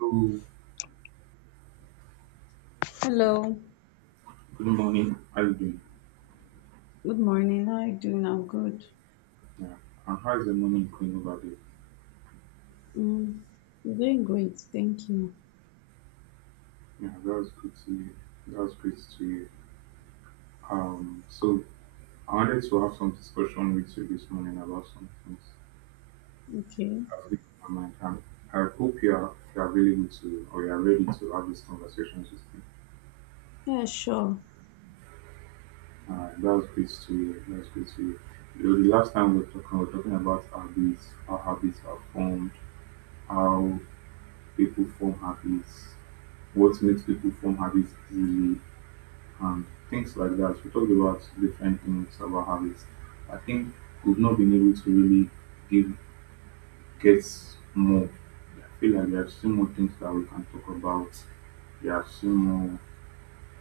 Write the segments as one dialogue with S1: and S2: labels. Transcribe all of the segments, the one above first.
S1: Oh,
S2: Hello,
S1: good morning. How you doing?
S2: good morning. How are you doing? I'm good.
S1: Yeah. And how's the morning going over there?
S2: Mm, I'm doing great, thank you.
S1: Yeah, that was good to hear. That was great to hear. So I wanted to have some discussion with you this morning about some things.
S2: Okay.
S1: I've been on my mind. And I hope you are available to or you are ready to have these conversations with me.
S2: Yeah, sure.
S1: That was great to hear. That was great to hear. You know, the last time we were talking about habits, how habits are formed, how people form habits, what makes people form habits easily and things like that. We talked about different things about habits. I think we've not been able to really give get more. I feel like there are still more things that we can talk about. There are still more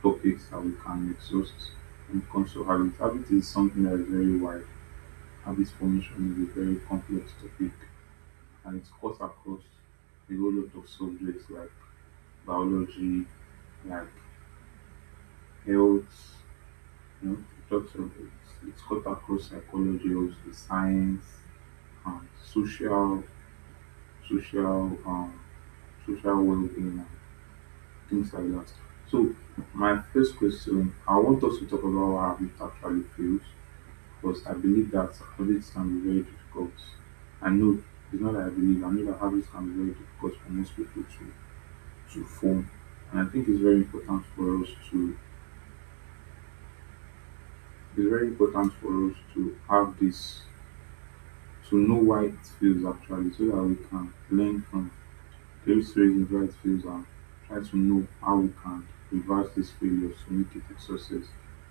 S1: topics that we can exhaust when it comes to habits. Habit is something that is very wide. Habit formation is a very complex topic and it's cuts across a whole lot of subjects like biology, like health, you know, it talks of it's cut across psychology also science social social um, social well-being and things like that. So my first question, I want us to talk about what habit actually feels, because I believe that habits can be very difficult. I know it's not that I believe, I know that habits can be very difficult for most people to form. And I think it's very important for us to it's very important for us to have this to know why it fails actually, so that we can learn from those reasons why it fails and try to know how we can reverse these failures to make it a success,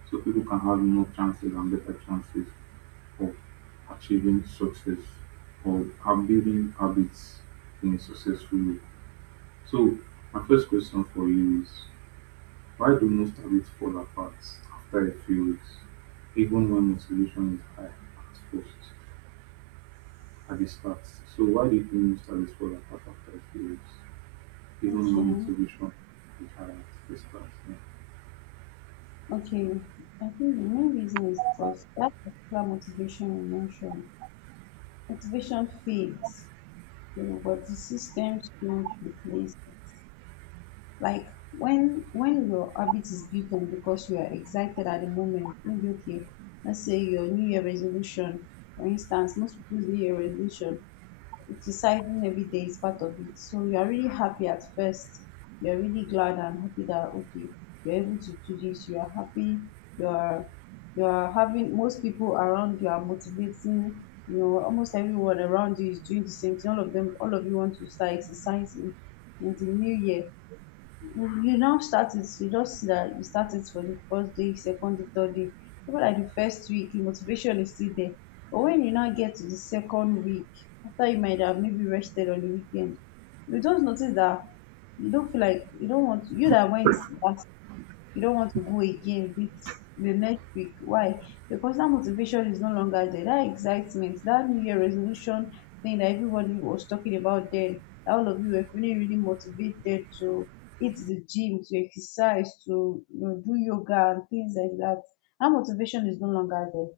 S1: so people can have more chances and better chances of achieving success or have building habits in a successful way. So my first question for you is why do most habits fall apart after a few weeks, even when motivation is high at first? At the start. So why do you think most of this fall apart after a few weeks? Even when
S2: Okay.
S1: motivation is high at the start. Yeah.
S2: Okay. I think the main reason is because that particular motivation you mentioned, motivation fades, but the systems don't replace it. Like when your habit is built on because you are excited at the moment, maybe okay, let's say your New Year resolution, for instance, most people's New Year resolution exercising every day is part of it. So you are really happy at first. You're really glad and happy that okay, you're able to do this. You are happy. You're you're having most people around you are motivating. Almost everyone around you is doing the same thing. All of them, all of you want to start exercising in the new year. You now start it. You just see that you start it for the first day, second day, third day. Over like the first week the motivation is still there, but when you now get to the second week, after you might have maybe rested on the weekend, you just notice that you don't feel like you don't want you that went that you don't want to go again with the next week. Why? Because that motivation is no longer there. That excitement, that New Year resolution thing that everybody was talking about then, that all of you were feeling really motivated to hit the gym, to exercise, to do yoga and things like that. That motivation is no longer there.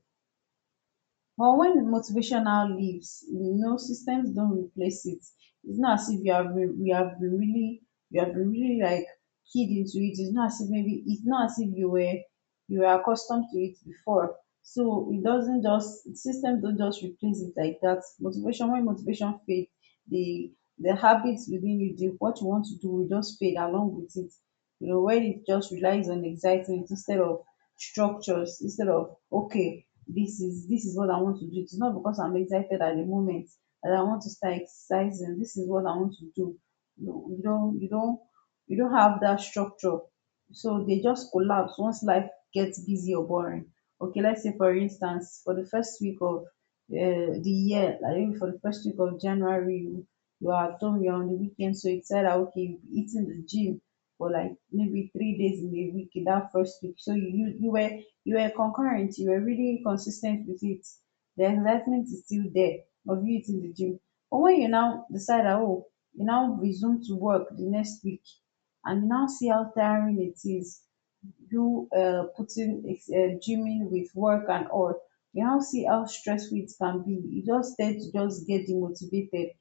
S2: But when motivational leaves, systems don't replace it. It's not as if you have been really like keyed into it. It's not as if you were accustomed to it before. So it doesn't just systems don't just replace it like that. Motivation when motivation fades, the the habits within you, the what you want to do will just fade along with it. When it just relies on excitement instead of structures, instead of okay, this is what I want to do. It is not because I'm excited at the moment that I want to start exercising. This is what I want to do. No, you don't have that structure. So they just collapse once life gets busy or boring. Okay, let's say for instance, for the first week of the year, like maybe for the first week of January, you are at home, you're on the weekend, so it's said, that okay, you'll be eating the gym for like maybe 3 days in a week in that first week. So you were really consistent with it. The excitement is still there of you in the gym. But when you now decide that, oh, you now resume to work the next week and you now see how tiring it is, you putting gymming with work and all, you now see how stressful it can be. You just tend to just get demotivated,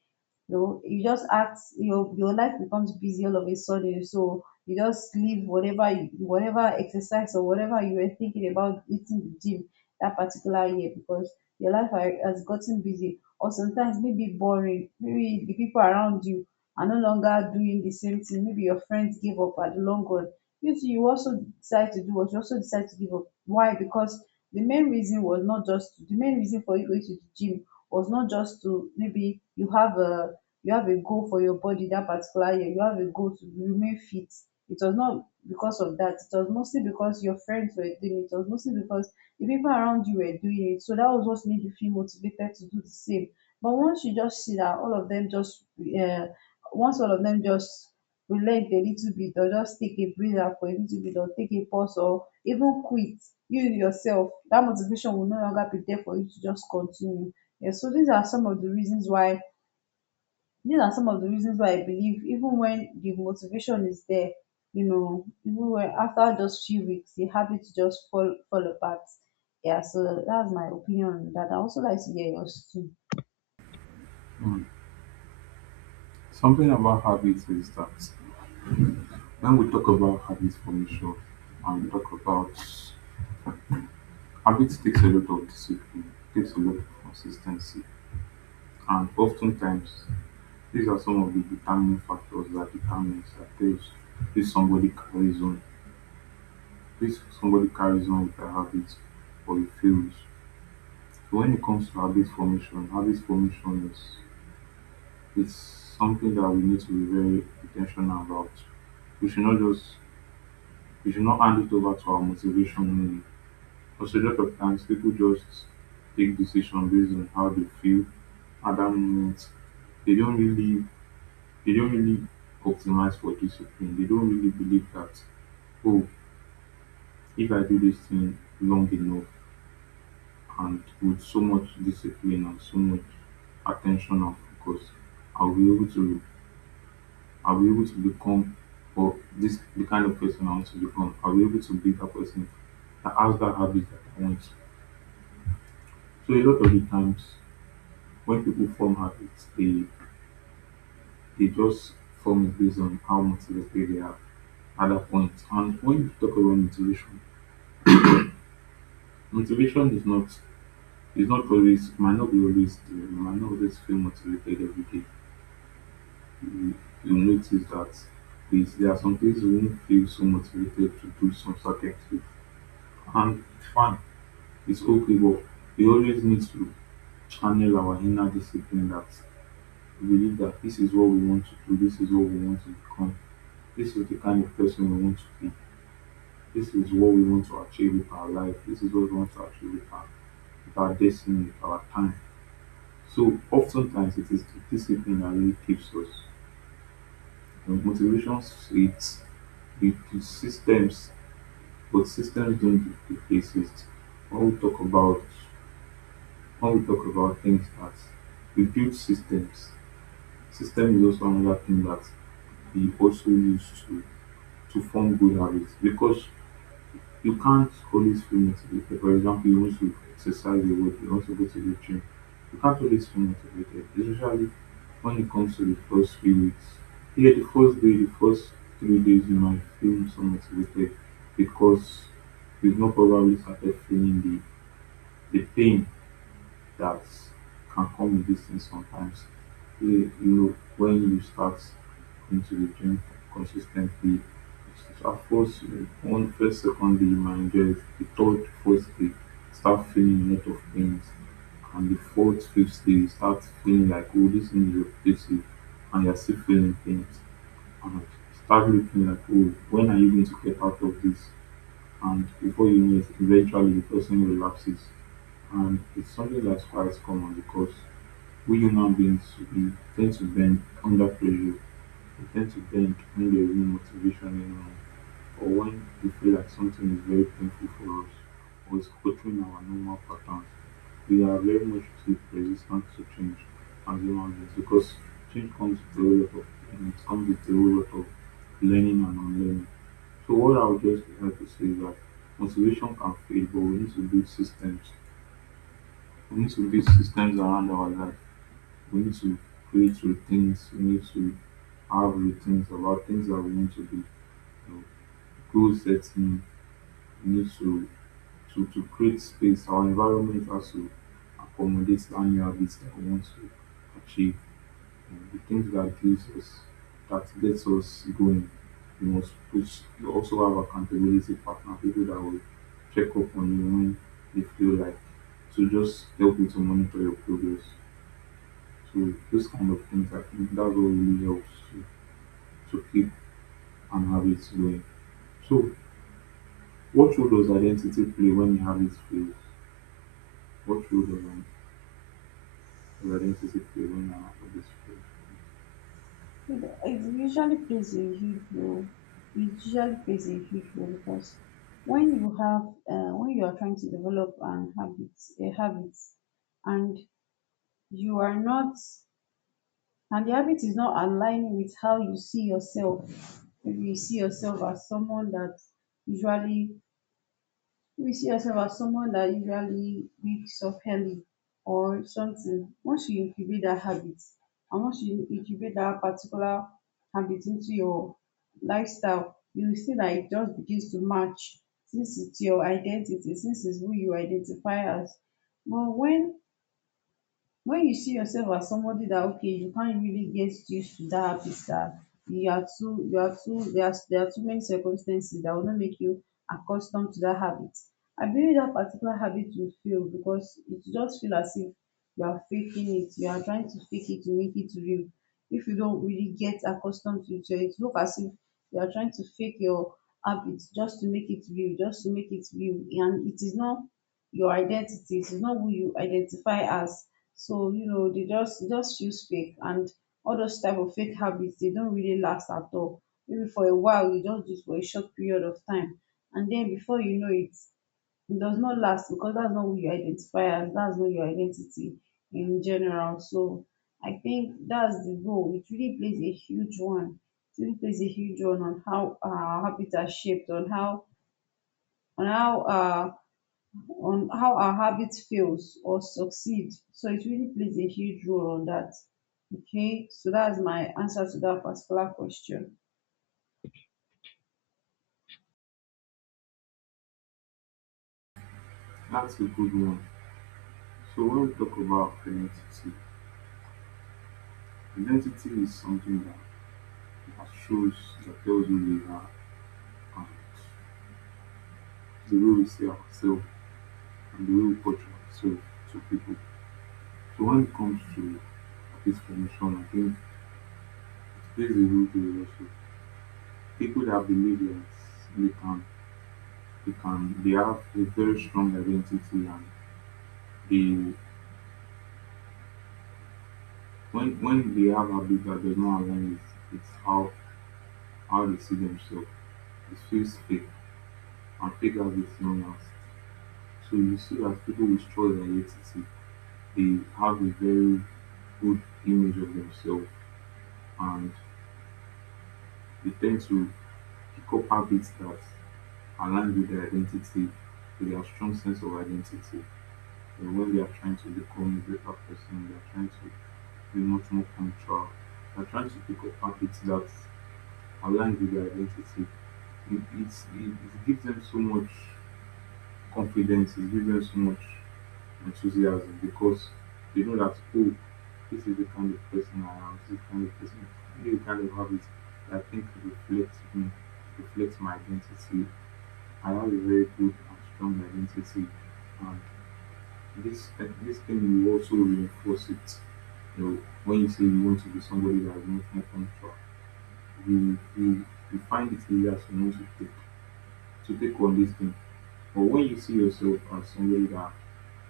S2: you just act your life becomes busy all of a sudden. So you just leave whatever exercise or whatever you were thinking about eating the gym that particular year because your life has gotten busy or sometimes maybe boring. Maybe the people around you are no longer doing the same thing. Maybe your friends give up at the long run. You too, you also decide to give up. Why? Because the main reason was not just the main reason for you going to the gym was not just to maybe you have a goal for your body that particular year. You have a goal to remain fit. It was not because of that. It was mostly because your friends were doing it. It was mostly because the people around you were doing it, so that was what made you feel motivated to do the same. But once you just see that all of them just uh, once all of them just relent a little bit, or just take a breather for a little bit, or take a pause, or even quit, you yourself, that motivation will no longer be there for you to just continue. Yeah, so these are some of the reasons why I believe even when the motivation is there, even when after just few weeks, the habits just fall apart. Yeah, so that's my opinion on that. I also like to hear yours too.
S1: Mm. Something about habits is that when we talk about habit formation and we talk about habits takes a lot of discipline, takes a lot of consistency, and oftentimes these are some of the determining factors that determines that tells if somebody carries on, if somebody carries on with a habit or he fails. So when it comes to habit formation is it's something that we need to be very intentional about. We should not just we should not hand it over to our motivation only. Because a lot of times people just take decision based on how they feel at that moment. They don't really they don't really optimize for discipline. They don't really believe that oh if I do this thing long enough and with so much discipline and so much attention and focus, I'll be able to I'll be able to become or this the kind of person I want to become. I'll be able to be that person that has that habit that I want. So a lot of the times when people form habits, they just form it based on how motivated they are at that point. And when you talk about motivation, motivation is not always might not be always there. You might not always feel motivated every day. you you notice that is there are some things you won't feel so motivated to do some certain things. And fine, it's okay, but we always need to channel our inner discipline that we believe that this is what we want to do, this is what we want to become, this is the kind of person we want to be, this is what we want to achieve with our life, this is what we want to achieve with our destiny, with our time. So oftentimes it is the discipline that really keeps us. And motivation is it is systems, but systems don't exist. When we talk about when we talk about things that we build systems, system is also another thing that we also use to form good habits, because you can't always feel motivated. For example, you want to exercise a lot, you want to go to the gym. You can't always feel motivated, especially when it comes to the first few weeks. Here, the first day, the first 3 days, you might feel so motivated because you've not probably started feeling the pain that can come with these things sometimes. You when you start into the gym consistently, it's- at first one first second day you might enjoy it, the third fourth day start feeling a lot of pains, and the fourth fifth day you start feeling like oh this thing is repetitive, and you're still feeling pains, and start looking like oh when are you going to get out of this? And before you know it, eventually the person relapses. And it's something that's quite common because we human beings we tend to bend under pressure. We tend to bend when there is no motivation anymore, or when we feel like something is very painful for us, or is altering our normal patterns. We are very much too resistant to change as human beings because change comes with a whole lot of, and it comes with a whole lot of learning and unlearning. So what I would just like to say is that motivation can fade, but we need to build systems. We need to build systems around our life. We need to create routines. We need to have routines about things that we need to do. You know, goal setting. We need to create space. Our environment has to accommodate the new habits that we want to achieve. The things that gives us that gets us going. You must push you also have accountability partner, people that will check up on you when they feel like to just help you to monitor your progress. So those kind of things I think that's what really helps to keep an habit going. So what role does identity play when your habit fails? What role does an- does identity play when your habit fails?
S2: It usually plays a huge role. It usually plays a huge role because when you have when you are trying to develop an habit a habit and you are not and the habit is not aligning with how you see yourself. Maybe you see yourself as someone that usually maybe you see yourself as someone that usually wakes up early or something. Once you incubate that habit, and once you incubate that particular habit into your lifestyle, you will see that it just begins to match, since it's your identity, since it's who you identify as. But when you see yourself as somebody that okay, you can't really get used to that happy star, you are too there are too many circumstances that will not make you accustomed to that habit, I believe that particular habit will fail because it just feel as if you are faking it. You are trying to fake it to make it real. If you don't really get accustomed to it, it look as if you are trying to fake your habit just to make it real, just to make it real, and it is not your identity, it is not who you identify as. So they just e just feels fake, and all those type of fake habits, they don't really last at all. Maybe for a while you just do it for a short period of time, and then before you know it, it does not last, because that's not who you identify as, that's not your identity in general. So I think that's the role. It really plays a huge one. It really plays a huge one on how habits are shaped, on how uh on how our habit fails or succeed. So it really plays a huge role on that. Okay, so that's my answer to that particular question.
S1: That's a good one. So when we talk about identity, identity is something that, that shows, that tells who we are and the way we see ourselves and the way we portray ourselves to people. So when it comes to this formation, I think it plays a huge role also. People that believe that they can, they have a very strong identity and they, when they have a bit that does not align with how they see themselves, it feels fake and fake as it known as. So you see that people with strong identity, they have a very good image of themselves and they tend to pick up habits that align with their identity, with their strong sense of identity. And when they are trying to become a better person, they are trying to be much more punctual. They are trying to pick up habits that align with their identity. It gives them so much confidence is giving so much enthusiasm because they know that oh this is the kind of person I am, this is the kind of person I the kind of habits that I think reflects me, reflects my identity. I have a very good and strong identity and this thing will also reinforce it. You know, when you say you want to be somebody that is much more punctual, you, you, you find it easier to know to take on this thing. But when you see yourself as somebody that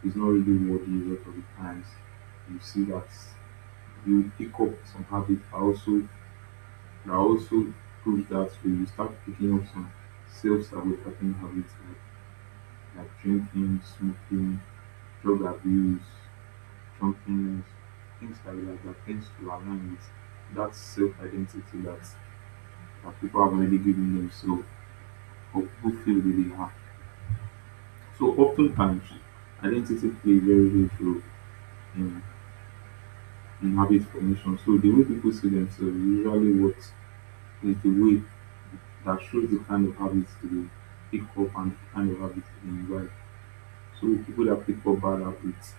S1: is not really worthy a lot of the times, you see that you pick up some habits that also prove that way. You start picking up some self-sabotaging habits like drinking, smoking, drug abuse, drunkenness, things like that that tends to align with that self-identity that, that people have already given themselves or people feel that they are. So oftentimes identity plays a very huge role in, in habit formation. So the way people see themselves is usually what is the way that shows the kind of habits they pick up and the kind of habits they invite. So people that pick up bad habits,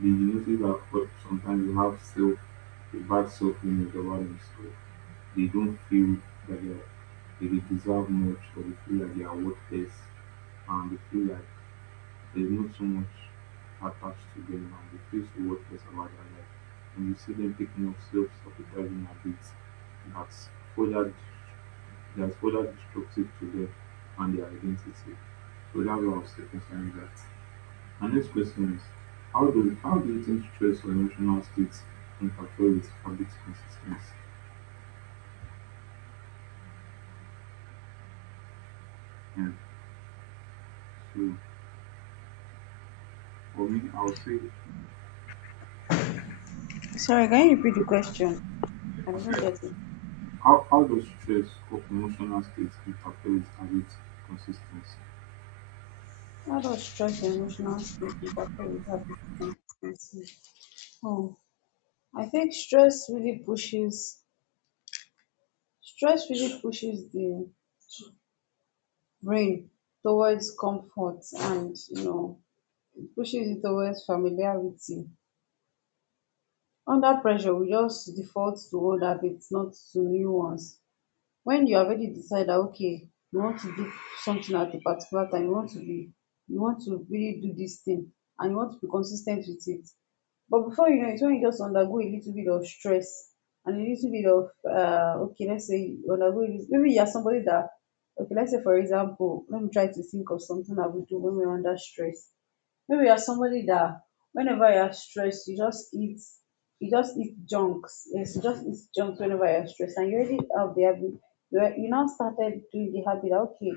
S1: they notice that sometimes they have self a bad self image about themselves. They don't feel that they, are- they deserve much or they feel like they are worthless and they feel like there's not so much attached to them now. They feel so worthless about their life. And you see them picking up self-sabotaging habits that's further that's further destructive to them and their identity. So that's what I was saying that. My next question is how do you think stress or emotional states interfere with habit consistency? And so for me I would say
S2: Sorry, can you repeat the question? I
S1: I
S2: didn't
S1: said
S2: get it.
S1: how does stress or emotional states interfere with habit consistency?
S2: How does stress and emotional state interfere with habit consistency? Oh, I think stress really pushes the brain towards comfort, and it pushes it towards familiarity. Under pressure, we just default to old habits, not to new ones. When you already decide that okay, you want to do something at a particular time, you want to really do this thing, and you want to be consistent with it. But before you know it, when you just undergo a little bit of stress and a little bit of okay, let's say you undergo this. Maybe you are somebody that Okay, let's say for example, let me try to think of something I would do when we're under stress. Maybe you're somebody that whenever you're stressed, you just eat junks. Yes, you just eat junks whenever you're stressed, and you already have the habit. You you now started doing the habit that, okay,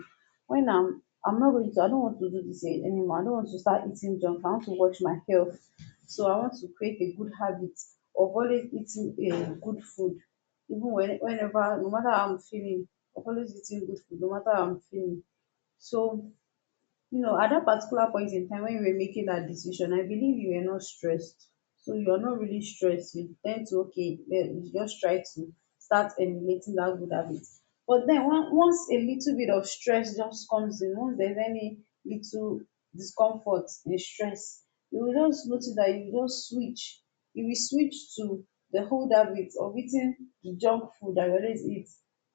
S2: when I don't want to do this anymore. I don't want to start eating junk. I want to watch my health. So I want to create a good habit of always eating a good food. Even when whenever No matter how I'm feeling, of always eating good food, no matter how I'm feeling. So at that particular point in time when you were making that decision, I believe you were not stressed. So you're not really stressed, you tend to okay, then you just try to start emulating that good habit. But then once a little bit of stress just comes in, once there's any little discomfort and stress, you will just notice that you will switch to the whole habit of eating the junk food that you always eat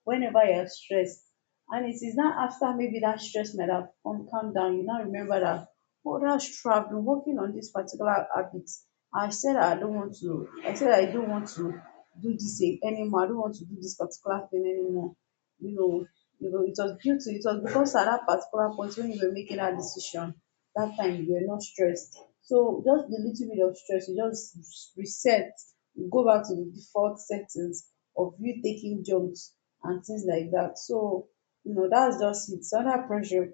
S2: whenever you're stressed. And it is not after maybe that stress might have come down, you now remember that, oh, that's true. I've been working on this particular habit. I said I don't want to, I said I don't want to do this anymore. I don't want to do this particular thing anymore. You know, it was it was because at that particular point when you were making that decision, that time you were not stressed. So just the little bit of stress, you just reset, you go back to the default settings of you taking jumps and things like that. So no, that's just it. Under pressure,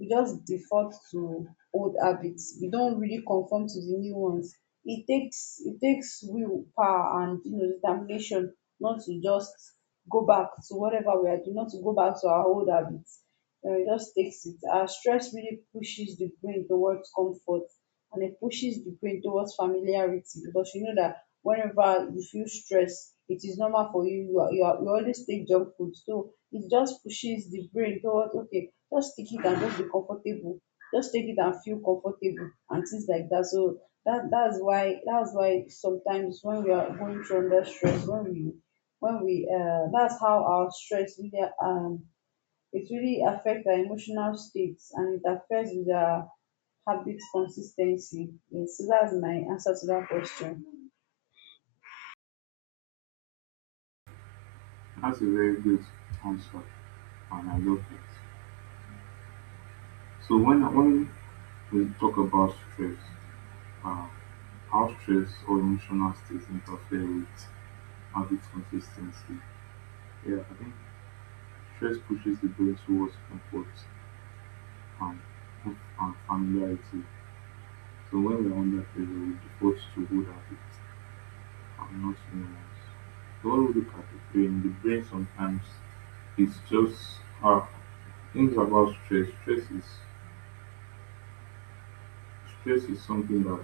S2: we just default to old habits. We don't really conform to the new ones. It takes willpower and determination not to just go back to whatever we are doing, not to go back to our old habits. It just takes it. Our stress really pushes the brain towards comfort and it pushes the brain towards familiarity because you know that whenever you feel stress, it is normal for you. You always take junk food. So it just pushes the brain towards, okay, just take it and just be comfortable, just take it and feel comfortable and things like that. So that's why sometimes when we are going through under stress, when we that's how our stress really it really affects our emotional states and it affects the habit consistency. Yes, so that's my answer to that question.
S1: That's a very good answer, and I love it. So when we talk about stress, uh, how stress or emotional states interfere with habit consistency, yeah, I think stress pushes the brain towards comfort and, familiarity. So when we are under pressure, we default to good habits and not new ones. So when we look at the brain sometimes is just uh, things about stress. Stress is something that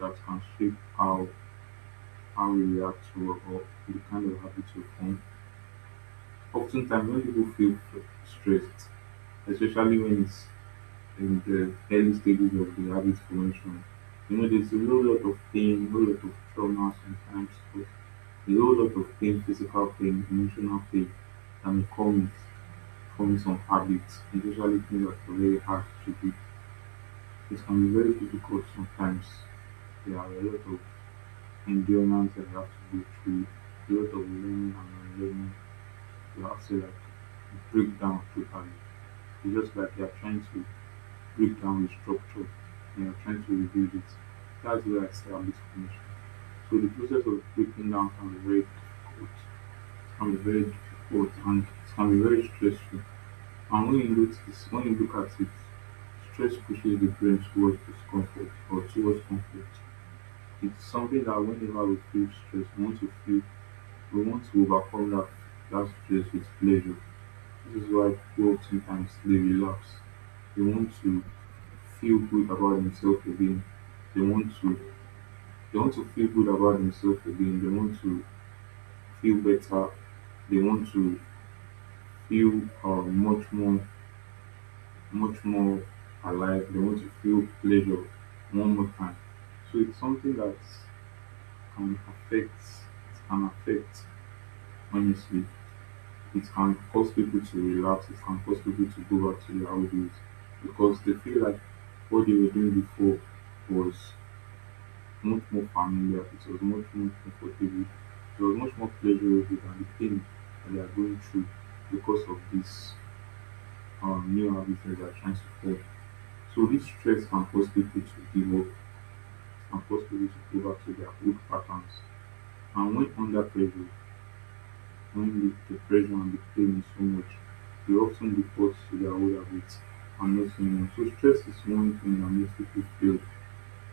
S1: can shape how we react to or the kind of habits we form. Oftentimes, when people feel stressed, especially when it's in the early stages of the habit formation, you know, there's a whole lot of pain, a whole lot of trauma sometimes, but a whole lot of pain, physical pain, emotional pain that may come with forming some habits, especially things that are very hard to do. It can be very difficult sometimes. There are a lot of endurance and oxygen-free load of learning and unlearning to accelerate, break down totally. It's just like you're trying to break down the structure and you're trying to rebuild it. That's where I say I'm a bit finished. So the process of breaking down can be very difficult, it can be very difficult and it can be very stressful. And when you notice, when you look at it, stress pushes the brain towards discomfort or towards conflict. It's something that whenever we feel stress, we want to overcome that, stress with pleasure. This is why cruelty and slavery lapse. They want to feel good about themselves again. They want to they want to feel good about themselves again. They want to feel better. They want to feel much more alive. They want to feel pleasure one more time. So it's something that can affect can affect, honestly, it can cause people to relapse, it can cause people to go back to their old ways because they feel like what they were doing before was much more familiar, it was much more comfortable, it was much more pleasurable than the pain that they are going through because of this new habit that they are trying to form. So this stress can cause people to give up, it can cause people to go back to their old patterns. And when under pressure, When conflict, depression and the pain is so much, we often default to the older habits and not new. So stress is one thing that makes people feel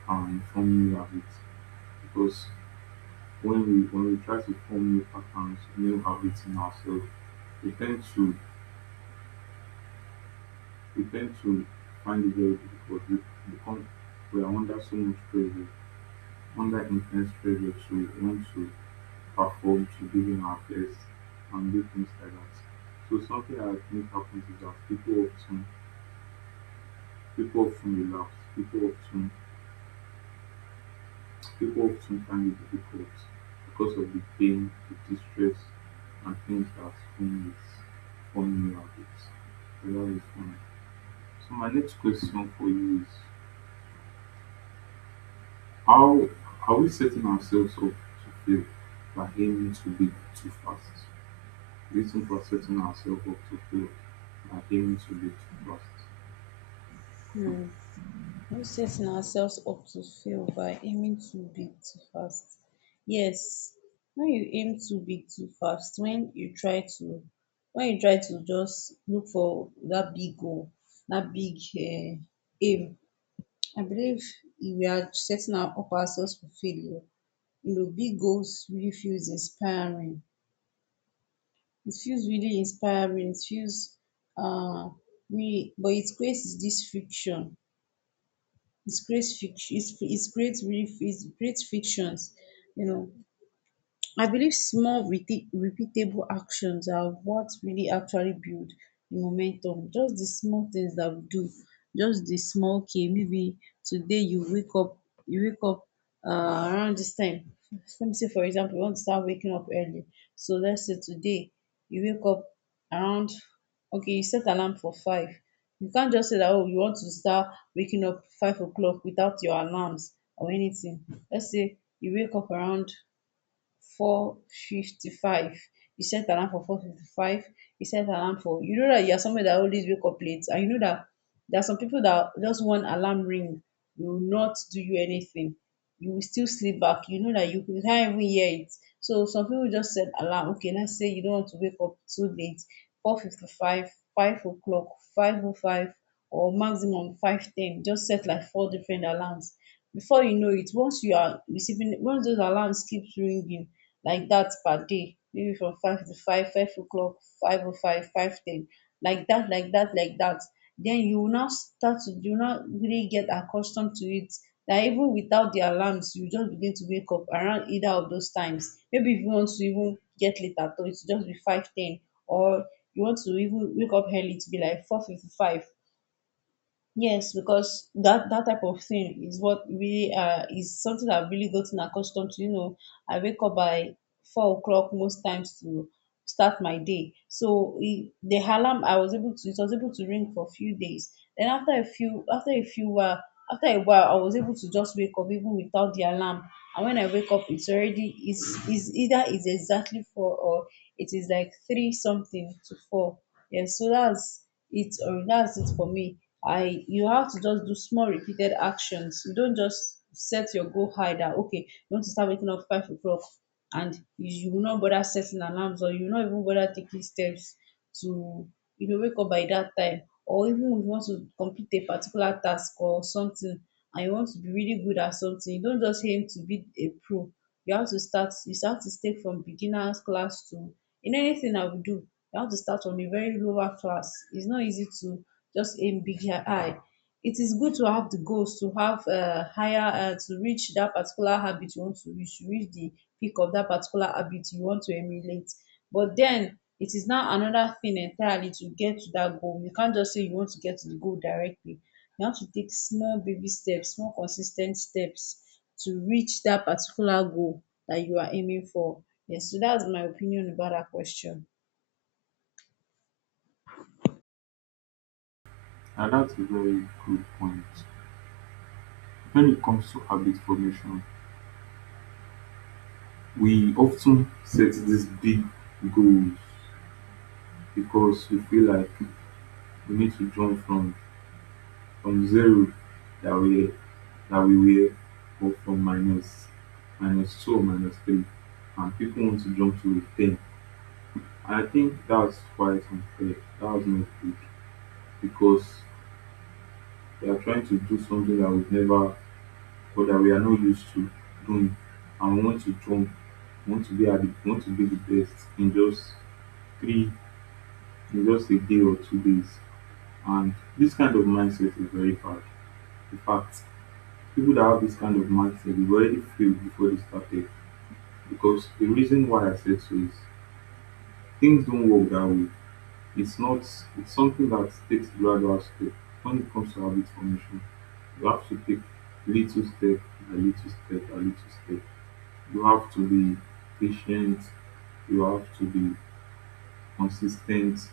S1: and form new habits because when we try to form new patterns, new habits in ourselves, we tend to we tend to find it very difficult. Become we are under so much pressure, under intense pressure to want to perform, to give in our best and do things like that. So something that I think happens is that people often relapse. People often find it difficult because of the pain, the distress, and things that form with forming new habits. So that is fine. So my next question for you is how are we setting ourselves up to fail by aiming to be too fast? Do think we're setting ourselves up to fail by aiming to be too fast?
S2: Hmm. We setting ourselves up to fail by aiming too big too fast? Yes. When you aim too big too fast, when you try to just look for that big goal, that big um aim, I believe we are setting our up ourselves for failure. Big goals really feels inspiring, it feels really inspiring, it feels um we but it creates this friction. It creates fic- it creates really it creates fictions, you know. I believe small repeatable actions are what really actually build the momentum. Just the small things that we do, just the small key. Maybe today you wake up uh, around this time. Let me say, for example, you want to start waking up early. So let's say today you wake up around, okay, you set alarm for five. You can't just say that, oh, you want to start waking up 5 o'clock without your alarms or anything. Let's say you wake up around 4:55. You set alarm for 4:55. You set alarm for You know that you are somebody that always wake up late, and you know that there are some people that just one alarm ring will not do you anything. You will still sleep back, you know that you can't even hear it. So some people just set alarm. Okay, let's say you don't want to wake up too late: four fifty-five, five o'clock, 5:05, or maximum 5:10. Just set like four different alarms. Before you know it, once you are receiving once those alarms keeps ringing like that per day, maybe from five to five, 5 o'clock, five o five, 5:10, like that, like that, like that. Then you will now start to you now really get accustomed to it, that even without the alarms, you just begin to wake up around either of those times. Maybe if you want to even get late at all, it's just be 5:10, or you want to even wake up early to be like 4:55. Yes, because that type of thing is what really is something I've really gotten accustomed to. You know, I wake up by 4 o'clock most times to start my day. So it, the alarm I was able to it was able to ring for a few days. Then after a while I was able to just wake up even without the alarm. And when I wake up, it's already it's either it's exactly four or it is like three something to four. Yeah, so that's it for me. I You have to just do small repeated actions. You don't just set your goal high that, okay, you want to start waking up 5 o'clock and you will not bother setting alarms or you will not even bother taking steps to wake up by that time. Or even if you want to complete a particular task or something and you want to be really good at something, you don't just aim to be a pro. You have to start, you have to stay from beginners class to, in anything I will do, you have to start from a very lower class. It's not easy to just aim big high. It is good to have the goals, to have higher, to reach that particular habit you want to reach the peak of that particular habit you want to emulate. But then it is now another thing entirely to get to that goal. You can't just say you want to get to the goal directly. You have to take small baby steps, small consistent steps, to reach that particular goal that you are aiming for. Yes, so that's my opinion about that question.
S1: Now that's a very good point. When it comes to habit formation, we often set these big goals because we feel like we need to jump from zero that we were, or from minus, minus two or minus three, and people want to jump to a ten. And I think that's quite unfair. That's not good because we are trying to do something that we've never or that we are not used to doing, and we want to jump, we want to be the best in just three, in just a day or 2 days. And this kind of mindset is very bad. In fact, people that have this kind of mindset, they've already failed before they started. Because the reason why I said so is things don't work that way. It's not, it's something that takes gradual step. When it comes to habit formation, you have to take little step by little step by little step. You have to be patient, you have to be consistent,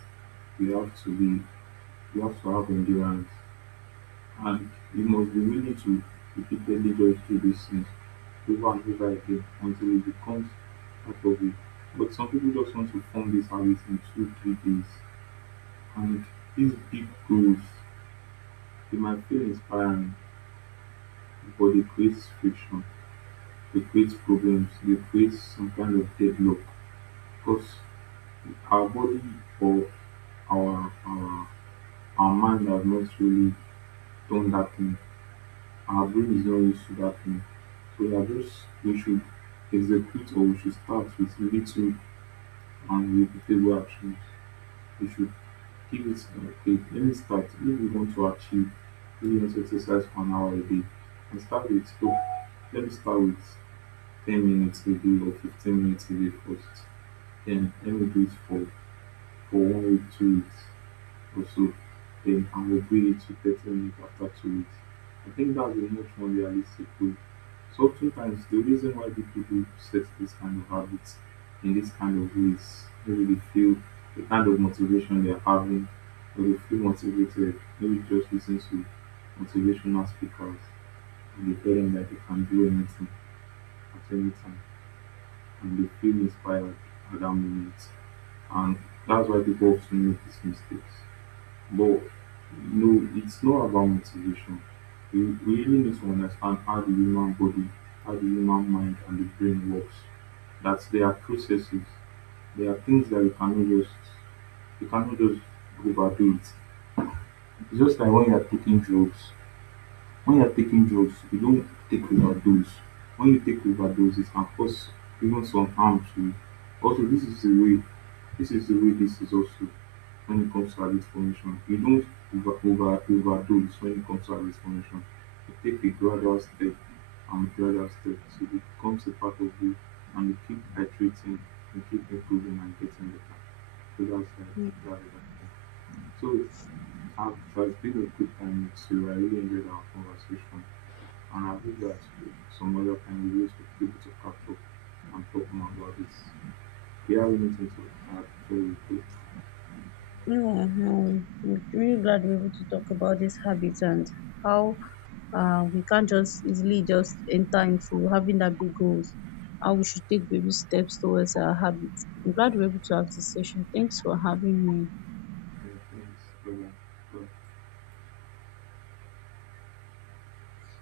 S1: you have to be, you have to have endurance, and you must be willing to repeatedly go through these things over and over again until it becomes part of you. But some people just want to form this habit in two, 3 days. And these big goals, they might feel inspiring, but they create friction, they create problems, they create some kind of deadlock. Because our body or our, our, our mind have not really done that thing. Our brain is not used to that thing. So we are just, we should execute, or we should start with little and repeatable actions. We should give it okay, let me start. If we want to achieve, let me exercise for an hour a day. And start with, oh, let me start with 10 minutes a day or 15 minutes a day first. Then let me do it for 1 week, 2 weeks also, then I will grade it to 30 minutes after 2 weeks. I think that's a much more realistic way. So oftentimes the reason why people do set this kind of habits in this kind of ways, maybe they feel the kind of motivation they're having, or they feel motivated, maybe just listen to motivational speakers and they tell them that they can do anything at any time and they feel inspired at that moment. And that's why people often make these mistakes. But no, it's not about motivation. We really need to understand how the human body, how the human mind, and the brain works. That there are processes, there are things that you cannot just overdo it. It's just like when you're taking drugs, you don't take overdose. When you take overdose, it can cause even some harm to you. Also, this is the way, this is also when it comes to habit formation. You don't overdose when it comes to habit formation. You take a gradual step and gradual step, so it becomes a part of you, and you keep iterating, you keep improving and getting better. So that's like, that's like. So, it has been a good time with you. I really enjoyed our conversation. And Anavyowaasili Somalia kuangalia kipindi cha Afro Anthropomorphism. Here we meet into our story to
S2: No, no, I'm really glad we're able to talk about these habits and how we can't just easily just enter into having that big goals, how we should take baby steps towards our habits. I'm glad we're able to have this session. Thanks for having me.
S1: the things present.